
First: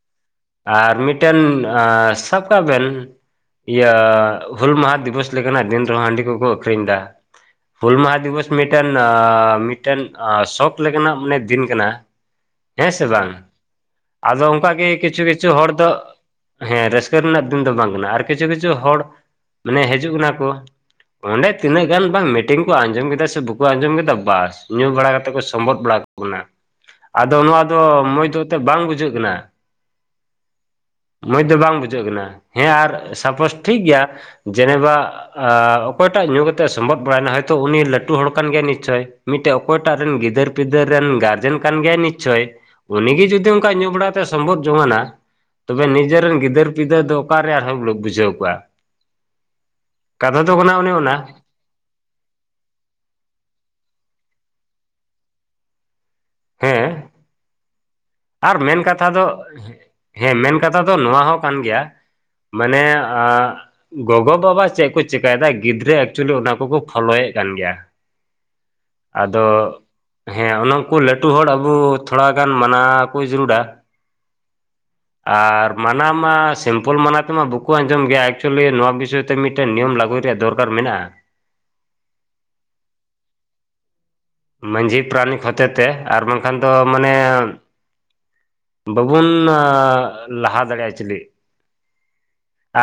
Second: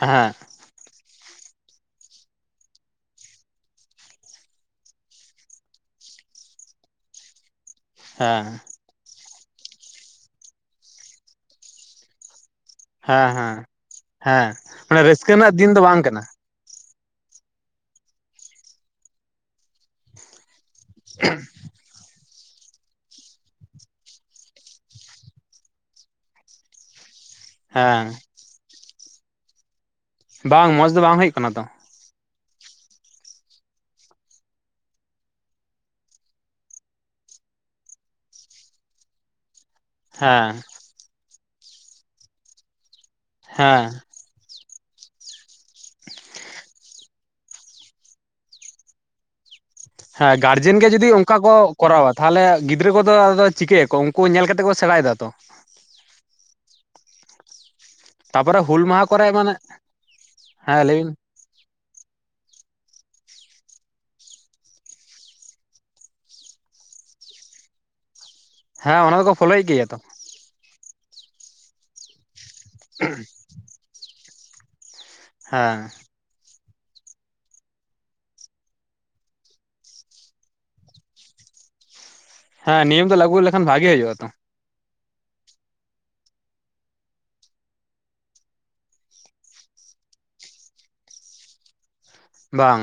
ᱦᱮᱸ᱾ ᱟᱨ ᱢᱤᱫᱴᱮᱱ ᱟᱸᱻ ᱥᱟᱵ ᱠᱟᱜ ᱵᱮᱱ ᱤᱭᱟᱹ ᱦᱩᱞ ᱢᱟᱦᱟ ᱫᱤᱵᱚᱥ ᱞᱮᱠᱟᱱᱟᱜ ᱫᱤᱱ ᱨᱮᱦᱚᱸ ᱦᱟᱺᱰᱤ ᱠᱚᱠᱚ ᱟᱹᱠᱷᱚᱨᱤᱧᱫᱟ᱾ ᱦᱩᱞ ᱢᱟᱦᱟ ᱦᱮᱸ ᱫᱤᱵᱚᱥ ᱢᱤᱫᱴᱮᱱ ᱟᱻ ᱢᱤᱫᱴᱮᱱ ᱟ ᱥᱚᱠ ᱞᱮᱠᱟᱱᱟᱜ ᱢᱟᱱᱮ ᱫᱤᱱ ᱠᱟᱱᱟ᱾ ᱦᱮᱸ ᱥᱮ ᱵᱟᱝ, ᱟᱫᱚ ᱦᱮᱸ ᱚᱝᱠᱟᱜᱮ ᱢᱟᱱᱮ ᱠᱤᱪᱷᱩ ᱨᱟᱹᱥᱠᱟᱹ ᱠᱤᱪᱷᱩ ᱨᱮᱱᱟᱜ ᱦᱚᱲ ᱫᱤᱱ ᱫᱚ ᱵᱟᱝ ᱠᱟᱱᱟ ᱦᱮᱸ ᱨᱟᱹᱥᱠᱟᱹ ᱨᱮᱱᱟᱜ ᱫᱤᱱ ᱫᱚ ᱵᱟᱝ ᱠᱟᱱᱟ ᱟᱨ ᱠᱤᱪᱷᱩ ᱠᱤᱪᱷᱩ ᱦᱚᱲ ᱢᱟᱱᱮ ᱦᱤᱡᱩᱜ ᱠᱟᱱᱟ ᱠᱚ᱾ ᱚᱸᱰᱮ ᱛᱤᱱᱟᱹᱜ ᱜᱟᱱ ᱵᱟᱝ ᱢᱤᱴᱤᱝ ᱠᱚ ᱟᱸᱡᱚᱢ ᱠᱮᱫᱟ ᱥᱮ ᱵᱟᱠᱚ ᱟᱸᱡᱚᱢ ᱠᱮᱫᱟ ᱵᱟᱥ ᱧᱩ ᱵᱟᱲᱟ ᱠᱟᱛᱮ ᱠᱚ ᱥᱚᱢᱵᱷᱚᱫ ᱵᱟᱲᱟ ᱵᱚᱱᱟ, ᱟᱫᱚ ᱱᱚᱣᱟ ᱫᱚ ᱦᱮᱸ ᱢᱚᱡᱽ ᱫᱚ ᱮᱱᱛᱮᱫ ᱵᱟᱝ ᱵᱩᱡᱷᱟᱹᱜ ᱠᱟᱱᱟ᱾ ᱵᱟᱝ ᱢᱚᱸᱡᱽ ᱫᱚ ᱵᱟᱝ ᱦᱩᱭᱩᱜ ᱠᱟᱱᱟ ᱛᱚ᱾ ᱵᱩᱡᱟᱹᱜ ᱠᱟᱱᱟ ᱦᱮᱸ ᱟᱨ ᱥᱟᱯᱳᱡ ᱴᱷᱤᱠ ᱜᱮᱭᱟ᱾ ᱡᱮᱱᱮᱵᱟ ᱚᱠᱚᱭᱴᱟᱜ ᱧᱩ ᱠᱟᱛᱮ ᱥᱚᱢᱵᱚᱫ ᱵᱟᱲᱟᱭᱮᱱᱟ ᱦᱚᱭᱛᱳ ᱩᱱᱤ ᱞᱟᱹᱴᱩ ᱦᱚᱲ ᱠᱟᱱ ᱜᱮᱭᱟᱭ ᱱᱤᱪ ᱪᱳᱭ ᱢᱤᱫᱴᱮᱱ ᱚᱠᱚᱭᱴᱟᱜ ᱨᱮᱱ ᱜᱤᱫᱟᱹᱨ ᱦᱮᱸ ᱯᱤᱫᱟᱹᱨ ᱨᱮᱱ ᱜᱟᱨᱡᱮᱱ ᱠᱟᱱ ᱜᱮᱭᱟᱭ ᱱᱤᱪ ᱪᱚᱭ ᱩᱱᱤ ᱜᱮ ᱡᱩᱫᱤ ᱚᱱᱠᱟ ᱧᱩ ᱦᱮᱸ ᱵᱟᱲᱟ᱾ ᱥᱚᱢᱵᱷᱚᱫ ᱡᱚᱢᱟᱱᱟ᱾ ᱛᱚᱵᱮ ᱱᱤᱡᱮᱨᱮᱱ ᱜᱤᱫᱟᱹᱨ ᱯᱤᱫᱟᱹᱨ ᱫᱚ ᱚᱠᱟᱨᱮ ᱟᱨᱦᱚᱸ ᱵᱩᱡᱷᱟᱹᱣ ᱠᱚᱣᱟ᱾ ᱦᱮᱸ ᱠᱟᱛᱷᱟ ᱫᱚ ᱠᱟᱱᱟ ᱜᱟᱨᱡᱮᱱ ᱜᱮ ᱚᱱᱮ ᱡᱩᱫᱤ ᱚᱱᱟ ᱚᱱᱠᱟ ᱠᱚ ᱠᱚᱨᱟᱣᱟ ᱛᱟᱦᱚᱞᱮ ᱜᱤᱫᱽᱨᱟᱹ ᱠᱚᱫᱚ ᱟᱫᱚ ᱪᱤᱠᱟᱹᱭᱟᱠᱚ ᱩᱱᱠᱩ ᱧᱮᱞ ᱠᱟᱛᱮ ᱠᱚ ᱥᱮᱬᱟᱭ ᱫᱟ ᱛᱚ ᱦᱮᱸ ᱟᱨ ᱛᱟᱯᱚᱨᱮ ᱢᱮᱱ ᱦᱩᱞ ᱠᱟᱛᱷᱟ ᱢᱟᱦᱟ ᱫᱚ ᱠᱚᱨᱮ ᱢᱟᱱᱮ ᱦᱮᱸ ᱢᱮᱱ ᱠᱟᱛᱷᱟ ᱫᱚ ᱞᱟᱹᱭ ᱵᱤᱱ ᱱᱚᱣᱟ ᱦᱚᱸ ᱠᱟᱱ ᱜᱮᱭᱟ ᱢᱟᱱᱮ ᱟᱜ᱾ ᱜᱚᱜᱚ ᱵᱟᱵᱟ ᱪᱮᱫ ᱠᱚ ᱪᱤᱠᱟᱭᱮᱫᱟ ᱜᱤᱫᱽᱨᱟᱹ ᱮᱠᱪᱩᱞᱤ ᱚᱱᱟ ᱠᱚᱠᱚ ᱯᱷᱳᱞᱳᱭᱮᱫ ᱠᱟᱱ ᱜᱮᱭᱟ᱾ ᱦᱮᱸ ᱚᱱᱟ ᱫᱚᱠᱚ ᱟᱫᱚ ᱯᱷᱳᱞᱳᱭᱮᱫ ᱜᱮᱭᱟ ᱛᱚ ᱦᱮᱸ ᱚᱱᱟᱠᱩ ᱞᱟᱹᱴᱩ ᱦᱚᱲ ᱟᱵᱩ ᱛᱷᱚᱲᱟᱜᱟᱱ ᱢᱟᱱᱟᱼᱼ ᱨᱩᱰᱟ ᱟᱨ ᱦᱮᱸ ᱢᱟᱱᱟ ᱢᱟ ᱥᱤᱢᱯᱚᱞ ᱢᱟᱱᱟ ᱛᱮᱢᱟ ᱵᱟᱠᱚ ᱟᱸᱡᱚᱢ ᱜᱮᱭᱟ ᱮᱠᱪᱩᱭᱮᱞᱤ ᱱᱚᱣᱟ ᱵᱤᱥᱚᱭ ᱛᱮ ᱢᱤᱫᱴᱮᱱ ᱱᱤᱭᱚᱢ ᱞᱟᱹᱜᱩᱭ ᱨᱮᱭᱟᱜ ᱫᱚᱨᱠᱟᱨ ᱢᱮᱱᱟᱜᱼᱟ ᱦᱮᱸ ᱱᱤᱭᱚᱢ ᱫᱚ ᱞᱟᱹᱜᱩᱭ ᱞᱮᱠᱷᱟᱱ ᱵᱷᱟᱜᱮ ᱦᱩᱭᱩᱜᱼᱟ ᱛᱚ ᱢᱟᱺᱡᱷᱤ ᱯᱟᱨᱟᱱᱤᱠ ᱦᱚᱛᱮ ᱛᱮ ᱟᱨ ᱵᱟᱝᱠᱷᱟᱱ ᱫᱚ ᱢᱟᱱᱮ ᱵᱟᱹᱵᱩᱱ ᱞᱟᱦᱟ ᱫᱟᱲᱮᱭᱟᱼᱟ ᱪᱮᱞᱮᱜ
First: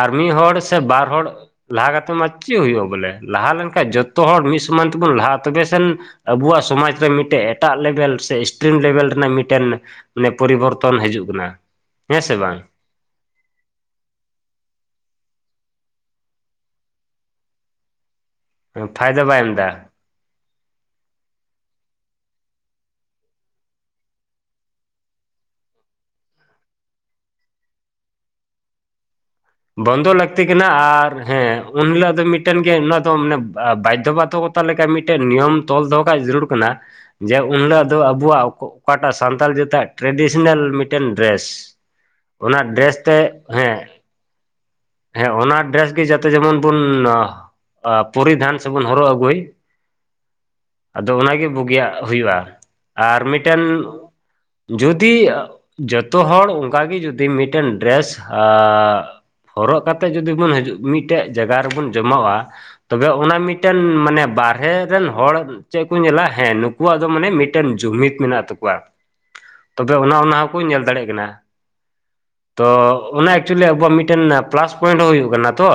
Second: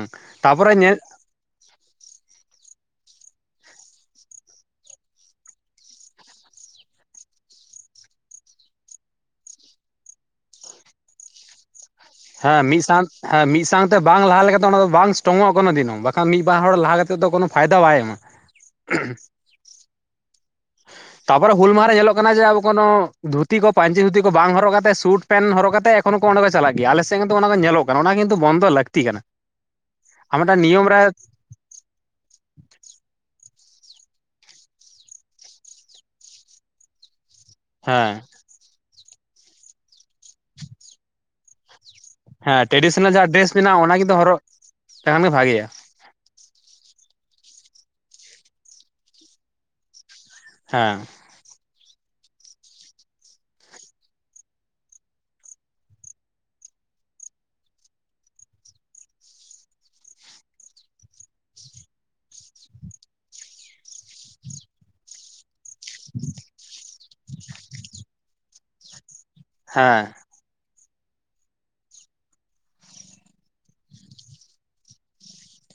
ᱟᱨ ᱢᱤᱫ ᱦᱚᱲ ᱛᱟᱯᱚᱨᱮ ᱥᱮ ᱧᱮᱞ ᱵᱟᱨ ᱦᱚᱲ ᱞᱟᱦᱟ ᱠᱟᱛᱮ ᱢᱟ ᱪᱮᱫ ᱦᱩᱭᱩᱜᱼᱟ ᱵᱚᱞᱮ, ᱞᱟᱦᱟ ᱞᱮᱱᱠᱷᱟᱱ ᱡᱚᱛᱚ ᱦᱚᱲ ᱢᱤᱫ ᱥᱟᱶᱛᱮ ᱛᱮᱵᱚᱱ ᱞᱟᱦᱟᱜᱼᱟ ᱛᱚᱵᱮ ᱥᱮᱱ ᱟᱹᱵᱚᱣᱟᱜ ᱥᱚᱢᱟᱡᱽ ᱨᱮ ᱢᱤᱫᱴᱮᱡ ᱮᱴᱟᱜ ᱞᱮᱵᱮᱞ ᱥᱮ ᱥᱴᱨᱤᱢ ᱞᱮᱵᱮᱞ ᱨᱮᱱᱟᱜ ᱢᱤᱫᱴᱮᱱ ᱱᱮ ᱯᱚᱨᱤᱵᱚᱨᱛᱚᱱ ᱦᱮᱡᱩᱜ ᱠᱟᱱᱟ ᱥᱮ ᱦᱮᱸ ᱵᱟᱝ ᱢᱤᱫ ᱥᱟᱶ ᱦᱮᱸ ᱢᱤᱫ ᱥᱟᱶᱝᱛᱮ ᱵᱟᱝ ᱞᱟᱦᱟ ᱞᱮᱱᱠᱷᱟᱱ ᱚᱱᱟ ᱫᱚᱵᱟᱝ ᱥᱴᱨᱚᱝᱚᱜᱼᱟ ᱠᱚᱱᱚ ᱫᱤᱱ ᱦᱚᱸ, ᱵᱟᱝᱠᱷᱟᱱ ᱢᱤᱫ ᱵᱟᱨ ᱦᱚᱲ ᱞᱟᱦᱟ ᱠᱛᱮᱫ ᱫᱚ ᱠᱳᱱᱳ ᱯᱷᱟᱭᱫᱟ ᱵᱟᱭ ᱮᱢᱟ ᱾ ᱯᱷᱟᱭᱫᱟ ᱵᱟᱭ ᱮᱢ ᱫᱟ ᱛᱟᱯᱚᱨᱮ ᱦᱩᱞ ᱢᱟᱦᱟ ᱨᱮ ᱧᱮᱞᱚᱜ ᱠᱟᱱᱟ ᱡᱮ ᱟᱵᱚ ᱠᱚᱱᱳ ᱫᱷᱩᱛᱤ ᱠᱚ ᱯᱟᱹᱧᱪᱤ ᱫᱷᱩᱛᱤ ᱠᱚ ᱵᱟᱝ ᱦᱚᱨᱚᱜ ᱠᱟᱛᱮ ᱥᱩᱴ ᱯᱮᱱ ᱦᱚᱨᱚᱜ ᱠᱟᱛᱮ ᱮᱠᱷᱚᱱ ᱦᱚᱸᱠᱚ ᱚᱸᱰᱮ ᱠᱚ ᱪᱟᱞᱟᱜ ᱜᱮᱭᱟ ᱟᱞᱮᱥᱮᱫ ᱫᱚ ᱠᱤᱱᱛᱩ ᱚᱱᱟ ᱠᱚ ᱧᱮᱞᱚᱜ ᱠᱟᱱᱟ ᱚᱱᱟ ᱠᱤᱱᱛᱩ ᱵᱚᱱᱫᱚ ᱞᱟᱹᱠᱛᱤ ᱠᱟᱱᱟ ᱵᱚᱱᱫᱚ ᱟᱨ ᱞᱟᱹᱠᱛᱤ ᱢᱤᱫᱴᱟᱝ ᱠᱟᱱᱟ ᱱᱤᱭᱚᱢ ᱨᱮ ᱟᱨ ᱦᱮᱸ, ᱩᱱ ᱦᱤᱞᱳᱜ ᱫᱚ ᱢᱤᱫᱴᱮᱱ ᱜᱮ ᱩᱱ ᱦᱤᱞᱚᱜ ᱫᱚ ᱢᱟᱱᱮ ᱵᱟᱫᱽᱫᱷᱚ ᱵᱟᱫᱽᱫᱷᱚᱠᱚᱛᱟ ᱞᱮᱠᱟ ᱢᱤᱫᱴᱮᱱ ᱱᱤᱭᱚᱢ ᱛᱚᱞ ᱫᱚᱦᱚ ᱠᱟᱜ ᱡᱟᱹᱨᱩᱲ ᱠᱟᱱᱟ ᱾ ᱡᱮ ᱩᱱ ᱦᱤᱞᱳᱜ ᱫᱚ ᱦᱮᱸ ᱟᱹᱵᱚᱣᱟᱜ ᱚᱠᱟᱴᱟᱜ ᱥᱟᱱᱛᱟᱞ ᱡᱟᱹᱛᱟᱜ ᱴᱨᱮᱰᱤᱥᱟᱱᱟᱞ ᱢᱤᱫᱴᱮᱱ ᱰᱨᱮᱥ ᱚᱱᱟ ᱰᱨᱮᱥ ᱛᱮ ᱦᱮᱸ ᱫᱚ ᱦᱚᱨᱚᱜ ᱞᱮᱠᱷᱟᱱ ᱜᱮ ᱦᱮᱸ ᱚᱱᱟ ᱵᱷᱟᱜᱮᱭᱟ ᱰᱨᱮᱥ ᱜᱮ ᱡᱟᱛᱮ ᱡᱮᱢᱚᱱ ᱵᱩᱱ ᱯᱚᱨᱤᱫᱷᱟᱱ ᱥᱮᱵᱚᱱ ᱦᱚᱨᱚᱜ ᱟᱹᱜᱩᱭ ᱾ ᱦᱮᱸ ᱟᱫᱚ ᱚᱱᱟᱜᱮ ᱵᱩᱜᱤᱭᱟᱜ ᱦᱩᱭᱩᱜᱼᱟ᱾ ᱟᱨ ᱢᱤᱫᱴᱮᱱ ᱡᱩᱫᱤ ᱡᱚᱛᱚ ᱦᱚᱲ ᱚᱱᱠᱟ ᱜᱮ ᱡᱩᱫᱤ ᱢᱤᱫᱴᱮᱱ ᱰᱨᱮᱥ ᱟᱨ ᱦᱚᱨᱚᱜ ᱠᱟᱛᱮᱫ ᱡᱩᱫᱤ ᱵᱚᱱ ᱦᱤᱡᱩᱜ ᱢᱤᱫᱴᱮᱡ ᱡᱟᱭᱜᱟ ᱨᱮᱵᱚᱱ ᱡᱚᱢᱟᱶᱟ ᱾ ᱛᱚᱵᱮ ᱚᱱᱟ ᱢᱤᱫᱴᱮᱱ ᱢᱟᱱᱮ ᱵᱟᱨᱦᱮ ᱨᱮᱱ ᱦᱚᱲ ᱪᱮᱫ ᱠᱚ ᱧᱮᱞᱟ ᱦᱮᱸ ᱱᱩᱠᱩᱣᱟᱜ ᱫᱚ ᱢᱟᱱᱮ ᱢᱤᱫᱴᱮᱱ ᱡᱩᱢᱤᱫ ᱢᱮᱱᱟᱜ ᱛᱟᱠᱚᱣᱟ ᱛᱚᱵᱮ ᱦᱮᱸ ᱚᱱᱟ ᱚᱱᱟ [UNINTELLIGIBLE] ᱧᱮᱞ ᱫᱟᱲᱮᱭᱟᱜ ᱠᱟᱱᱟ ᱛᱚ ᱚᱱᱟ ᱮᱠᱪᱩᱭᱮᱞᱤ ᱟᱵᱚᱣᱟᱜ ᱢᱤᱫᱴᱮᱱ ᱢᱤᱫᱴᱮᱱ ᱯᱞᱟᱥ ᱯᱚᱭᱮᱱᱴ ᱦᱚᱸ ᱦᱩᱭᱩᱜ ᱠᱟᱱᱟ ᱛᱚ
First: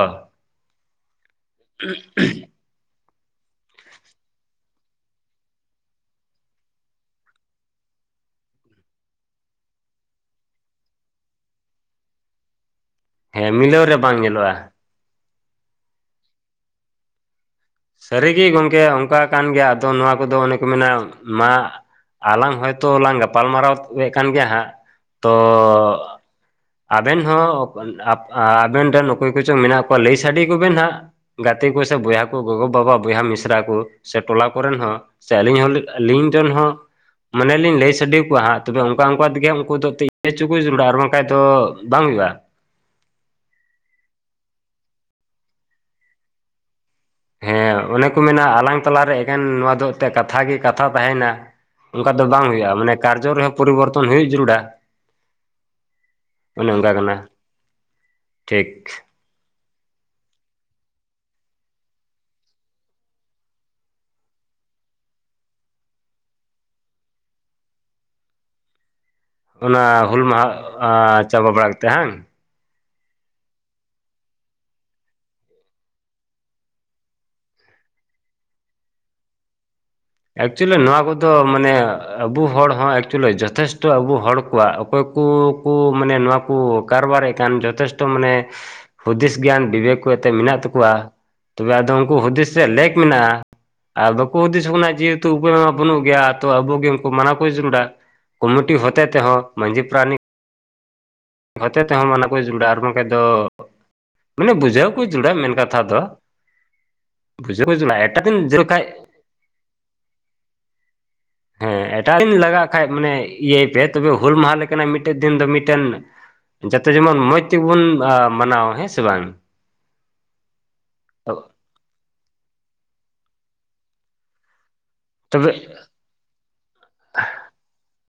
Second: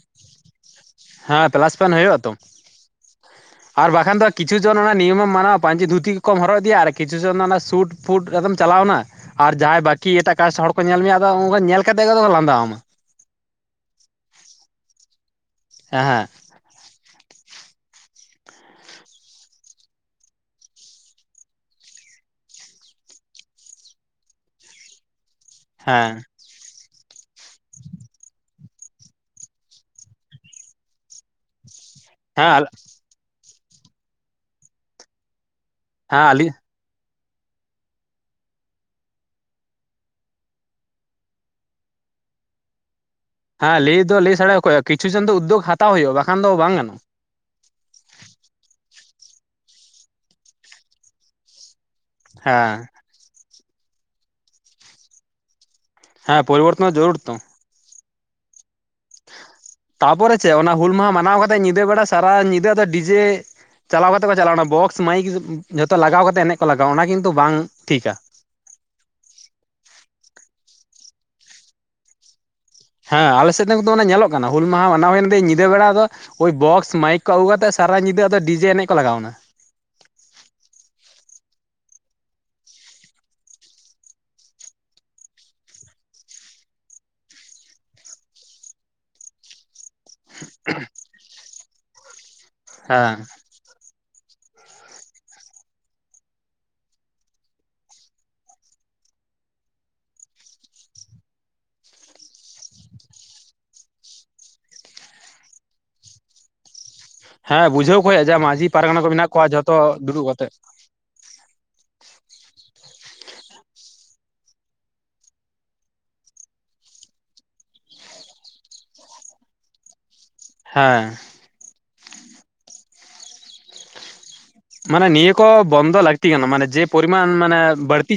ᱦᱮᱸ ᱯᱞᱟᱥ ᱯᱚᱭᱮᱱᱴ ᱦᱩᱭᱩᱜᱼᱟ ᱛᱚ ᱾ ᱟᱨ ᱵᱟᱠᱷᱟᱱ ᱫᱚ ᱠᱤᱪᱷᱩ ᱡᱚᱱ ᱚᱱᱟ ᱱᱤᱭᱚᱢᱮᱢ ᱢᱟᱱᱟᱣᱟ ᱯᱟᱹᱧᱪᱤ ᱫᱷᱩᱛᱤ ᱠᱚᱢ ᱦᱚᱨᱚᱜ ᱤᱫᱤᱭᱟ ᱟᱨ ᱠᱤᱪᱷᱩᱡᱚᱱ ᱫᱚ ᱚᱱᱟ ᱥᱩᱴ ᱯᱷᱩᱰ ᱠᱟᱛᱮᱛ ᱪᱟᱞᱟᱣᱮᱱᱟ ᱟᱨ ᱡᱟᱦᱟᱸᱭ ᱵᱟᱹᱠᱤ ᱮᱴᱟᱜ ᱠᱟᱥᱴ ᱦᱚᱲ ᱠᱚ ᱧᱮᱞ ᱢᱮᱭᱟ ᱟᱫᱚ ᱩᱱᱠᱩ ᱧᱮᱞ ᱠᱟᱛᱮ ᱜᱮᱛᱚ ᱠᱚ ᱞᱟᱸᱫᱟ ᱟᱢᱟ ᱾ ᱦᱮᱸ ᱢᱤᱞᱟᱹᱣ ᱨᱮ ᱵᱟᱝ ᱧᱮᱞᱚᱜᱼᱟ ᱾ ᱦᱮᱸ ᱦᱮᱸ ᱾ ᱥᱟᱹᱨᱤᱜᱮ ᱜᱚᱝᱠᱮ ᱚᱱᱠᱟ ᱠᱟᱱ ᱜᱮᱭᱟ ᱟᱫᱚ ᱱᱚᱣᱟ ᱠᱚᱫᱚ ᱚᱱᱮ ᱠᱚ ᱢᱮᱱᱟ ᱢᱟ ᱟᱞᱟᱝ ᱦᱚᱭᱛᱳ ᱞᱟᱝ ᱜᱟᱯᱟᱞᱢᱟᱨᱟᱣᱮᱫ ᱠᱟᱱ ᱜᱮᱭᱟ ᱦᱟᱸᱜ᱾ ᱛᱚ ᱦᱮᱸ ᱟᱵᱮᱱ ᱦᱚᱸ ᱟᱵᱮᱱ ᱴᱷᱮᱱ ᱚᱠᱚᱭ ᱠᱚᱪᱚᱝ ᱢᱮᱱᱟᱜ ᱠᱚᱣᱟ ᱞᱟᱹᱭ ᱥᱟᱰᱮ ᱠᱚᱵᱮᱱ ᱦᱟᱸᱜ ᱾ ᱜᱟᱛᱮ ᱠᱚ ᱥᱮ ᱵᱚᱭᱦᱟ ᱠᱚ, ᱦᱮᱸ ᱜᱚᱜᱚᱼᱵᱟᱵᱟ ᱵᱚᱭᱦᱟ ᱢᱤᱥᱨᱟ ᱠᱚ ᱥᱮ ᱴᱚᱞᱟ ᱠᱚᱨᱮᱱ ᱦᱚᱸ ᱥᱮ ᱟᱹᱞᱤᱧ ᱦᱮᱸ ᱟᱞᱤᱧ ᱨᱮᱱ ᱟᱹᱞᱤᱧ ᱦᱚᱸ ᱢᱚᱱᱮᱞᱤᱧ ᱞᱟᱹᱭ ᱥᱟᱰᱮᱠᱚᱣᱟ ᱛᱚᱵᱮ ᱚᱱᱠᱟ ᱚᱱᱠᱟ ᱛᱮᱜᱮ ᱩᱱᱠᱩ ᱫᱚ ᱤᱭᱟᱹ ᱪᱚᱠᱚ ᱡᱟᱹᱨᱩᱲᱟ ᱟᱨ ᱵᱟᱝᱠᱷᱟᱱ ᱫᱚ ᱵᱟᱝ ᱦᱩᱭᱩᱜᱼᱟ ᱦᱮᱸ ᱞᱟᱹᱭ ᱫᱚ ᱞᱟᱹᱭ ᱥᱟᱲᱟᱮᱭᱟᱠᱚᱼᱟ ᱦᱚᱭᱚᱜᱼᱟ ᱠᱤᱪᱷᱩ ᱡᱚᱱ ᱫᱚ ᱩᱫᱽᱫᱜᱽ ᱦᱟᱛᱟᱣ ᱦᱩᱭᱩᱜᱼᱟ ᱵᱟᱠᱷᱟᱱ ᱫᱚ ᱵᱟᱝ ᱜᱟᱱᱚᱜᱼᱟ ᱾ ᱦᱮᱸ ᱚᱱᱮ ᱠᱚ ᱢᱮᱱᱟ ᱟᱞᱟᱝ ᱛᱟᱞᱟᱨᱮ ᱮᱠᱮᱱ ᱱᱚᱣᱟ ᱫᱚ ᱠᱟᱛᱷᱟ ᱜᱮ ᱠᱟᱛᱷᱟ ᱛᱟᱦᱮᱱᱟ ᱾ ᱚᱱᱠᱟ ᱫᱚ ᱵᱟᱝ ᱦᱩᱭᱩᱜᱼᱟ ᱦᱮᱸ ᱢᱟᱱᱮ ᱠᱟᱨᱡᱚ ᱨᱮᱦᱚᱸ ᱯᱚᱨᱤᱵᱚᱨᱛᱚᱱ ᱦᱩᱭᱩᱜ ᱡᱟᱹᱨᱩᱲᱟ ᱦᱮᱸ ᱚᱱᱮ ᱯᱚᱨᱤᱵᱚᱨᱛᱚᱱ ᱚᱝᱠᱟ ᱡᱟᱹᱨᱩᱲ ᱠᱟᱱᱟ ᱛᱚ ᱴᱷᱤᱠ ᱛᱟᱯᱚᱨᱮ ᱪᱮᱫ ᱚᱱᱟ ᱦᱩᱞ ᱢᱟᱦᱟ ᱢᱟᱱᱟᱣ ᱠᱟᱛᱮᱫ ᱧᱤᱫᱟᱹ ᱵᱮᱲᱟ ᱥᱟᱨᱟ ᱧᱤᱫᱟᱹ ᱟᱫᱚ ᱰᱤᱡᱮ ᱪᱟᱞᱟᱣ ᱠᱟᱛᱮ ᱠᱚ ᱪᱟᱞᱟᱣ ᱮᱱᱟ ᱵᱚᱠᱥ ᱢᱟᱹᱭᱤᱠ ᱡᱷᱚᱛᱚ ᱞᱟᱜᱟᱣ ᱠᱟᱛᱮ ᱮᱱᱮᱡ ᱠᱚ ᱞᱟᱜᱟᱣ ᱮᱱᱟ ᱚᱱᱟ ᱠᱤᱱᱛᱩ ᱵᱟᱝ ᱴᱷᱤᱠᱟ ᱾ ᱚᱱᱟ ᱦᱩᱞ ᱢᱟᱦᱟ ᱪᱟᱵᱟ ᱵᱟᱲᱟ ᱠᱟ ᱠᱟᱛᱮᱫ ᱵᱟᱝ ᱦᱮᱸ ᱟᱞᱮ ᱥᱮᱫ ᱫᱚ ᱱᱤᱛᱩᱜ ᱧᱮᱞᱚᱜ ᱠᱟᱱᱟ ᱦᱩᱞ ᱢᱟᱦᱟ ᱢᱟᱱᱟᱣ ᱦᱩᱭᱮᱱ ᱛᱮ ᱧᱤᱫᱟᱹ ᱵᱮᱲᱟ ᱫᱚ ᱳᱭ ᱵᱚᱠᱥ ᱢᱟᱭᱤᱠ ᱠᱚ ᱟᱹᱜᱩ ᱠᱟᱛᱮᱫ ᱥᱟᱨᱟ ᱧᱤᱫᱟᱹ ᱟᱫᱚ ᱰᱤᱡᱮ ᱮᱱᱮᱡ ᱠᱚ ᱞᱟᱜᱟᱣ ᱮᱱᱟ ᱮᱠᱪᱩᱭᱮᱞᱤ ᱱᱚᱣᱟ ᱠᱚᱫᱚ ᱢᱟᱱᱮ ᱟᱵᱩ ᱦᱚᱲ ᱦᱚᱸ ᱮᱠᱪᱩᱭᱮᱞᱤ ᱡᱚᱛᱷᱮᱥᱴᱚ ᱟᱵᱩ ᱦᱚᱲ ᱠᱚᱣᱟᱜ ᱚᱠᱚᱭ ᱠᱩᱠᱩ ᱢᱟᱱᱮ ᱱᱚᱣᱟ ᱠᱚ ᱠᱟᱨᱵᱟᱨᱮᱫ ᱠᱟᱱ ᱡᱚᱛᱷᱮᱥᱴᱚ ᱢᱟᱱᱮ ᱦᱩᱫᱤᱥ ᱜᱮᱭᱟᱱ ᱵᱤᱵᱮᱠ ᱛᱮ ᱢᱮᱱᱟᱜ ᱛᱟᱠᱩᱣᱟ ᱛᱚᱵᱮ ᱩᱱᱠᱩ ᱦᱩᱫᱤᱥ ᱨᱮᱭᱟᱜ ᱞᱮᱠ ᱦᱮᱸ ᱢᱮᱱᱟᱜ-ᱟ ᱟᱨ ᱵᱟᱠᱩ ᱦᱩᱫᱤᱥ ᱵᱩᱱᱟ ᱡᱮᱦᱮᱛᱩ ᱩᱯᱟᱹᱭ ᱢᱟ ᱵᱟᱹᱱᱩᱜ ᱜᱮᱭᱟ ᱛᱚ ᱟᱵᱩ ᱜᱮ ᱩᱱᱠᱩ ᱢᱟᱱᱟᱣ ᱠᱚ ᱡᱟᱹᱨᱩᱲᱟ ᱠᱚᱢᱤᱴᱤ ᱦᱚᱛᱮ ᱛᱮᱦᱚᱸ ᱢᱟᱺᱡᱷᱤ ᱯᱨᱟᱱᱤᱠ ᱦᱚᱛᱮ ᱛᱮᱦᱚᱸ ᱢᱟᱱᱟ ᱠᱚ ᱡᱩᱲᱟ ᱟᱨ ᱵᱟᱝᱠᱷᱟᱡ ᱫᱚ ᱢᱟᱱᱮ ᱵᱩᱡᱷᱟᱹᱣ ᱠᱚ ᱡᱩᱲᱟ ᱢᱮᱱ ᱠᱟᱛᱷᱟ ᱫᱚ ᱦᱮᱸ ᱡᱟᱹᱨᱩᱲᱟ ᱵᱩᱡᱷᱟᱹᱣ ᱠᱚ ᱮᱴᱟᱜ ᱡᱟᱦᱟᱭ ᱫᱤᱱ ᱡᱟᱹᱨᱩᱲ ᱢᱟᱹᱡᱷᱤ ᱠᱷᱟᱡ ᱯᱟᱨᱜᱟᱱᱟ ᱠᱚ ᱢᱤᱱᱟᱜ ᱠᱚᱣᱟ ᱡᱷᱚᱛᱚ ᱫᱩᱲᱩᱵ ᱠᱟᱛᱮᱜ ᱦᱮᱸ ᱮᱴᱟᱜ ᱫᱤᱱ ᱞᱟᱜᱟᱜ ᱠᱷᱟᱡ ᱢᱟᱱᱮ ᱤᱭᱟᱹᱭ ᱯᱮ ᱛᱚᱵᱮ ᱦᱩᱞ ᱢᱟᱦᱟ ᱞᱮᱠᱟᱱᱟᱜ ᱢᱤᱫᱴᱮᱱ ᱫᱤᱱ ᱫᱚ ᱢᱤᱫᱴᱮᱱ ᱡᱟᱛᱮ ᱡᱮᱢᱚᱱ ᱢᱚᱡᱽ ᱛᱮᱜᱮᱵᱩᱱ ᱢᱟᱱᱟᱣᱟ ᱦᱮᱸᱥᱮ ᱵᱟᱝ ᱦᱮᱸ ᱢᱟᱱᱮ ᱱᱤᱭᱟᱹ ᱠᱚ ᱛᱚᱵᱮ ᱵᱚᱱᱫᱚ ᱞᱟᱹᱠᱛᱤ ᱠᱟᱱᱟ ᱢᱟᱱᱮ ᱡᱮ ᱯᱚᱨᱤᱢᱟᱱ ᱢᱟᱱᱮ ᱵᱟᱹᱲᱛᱤ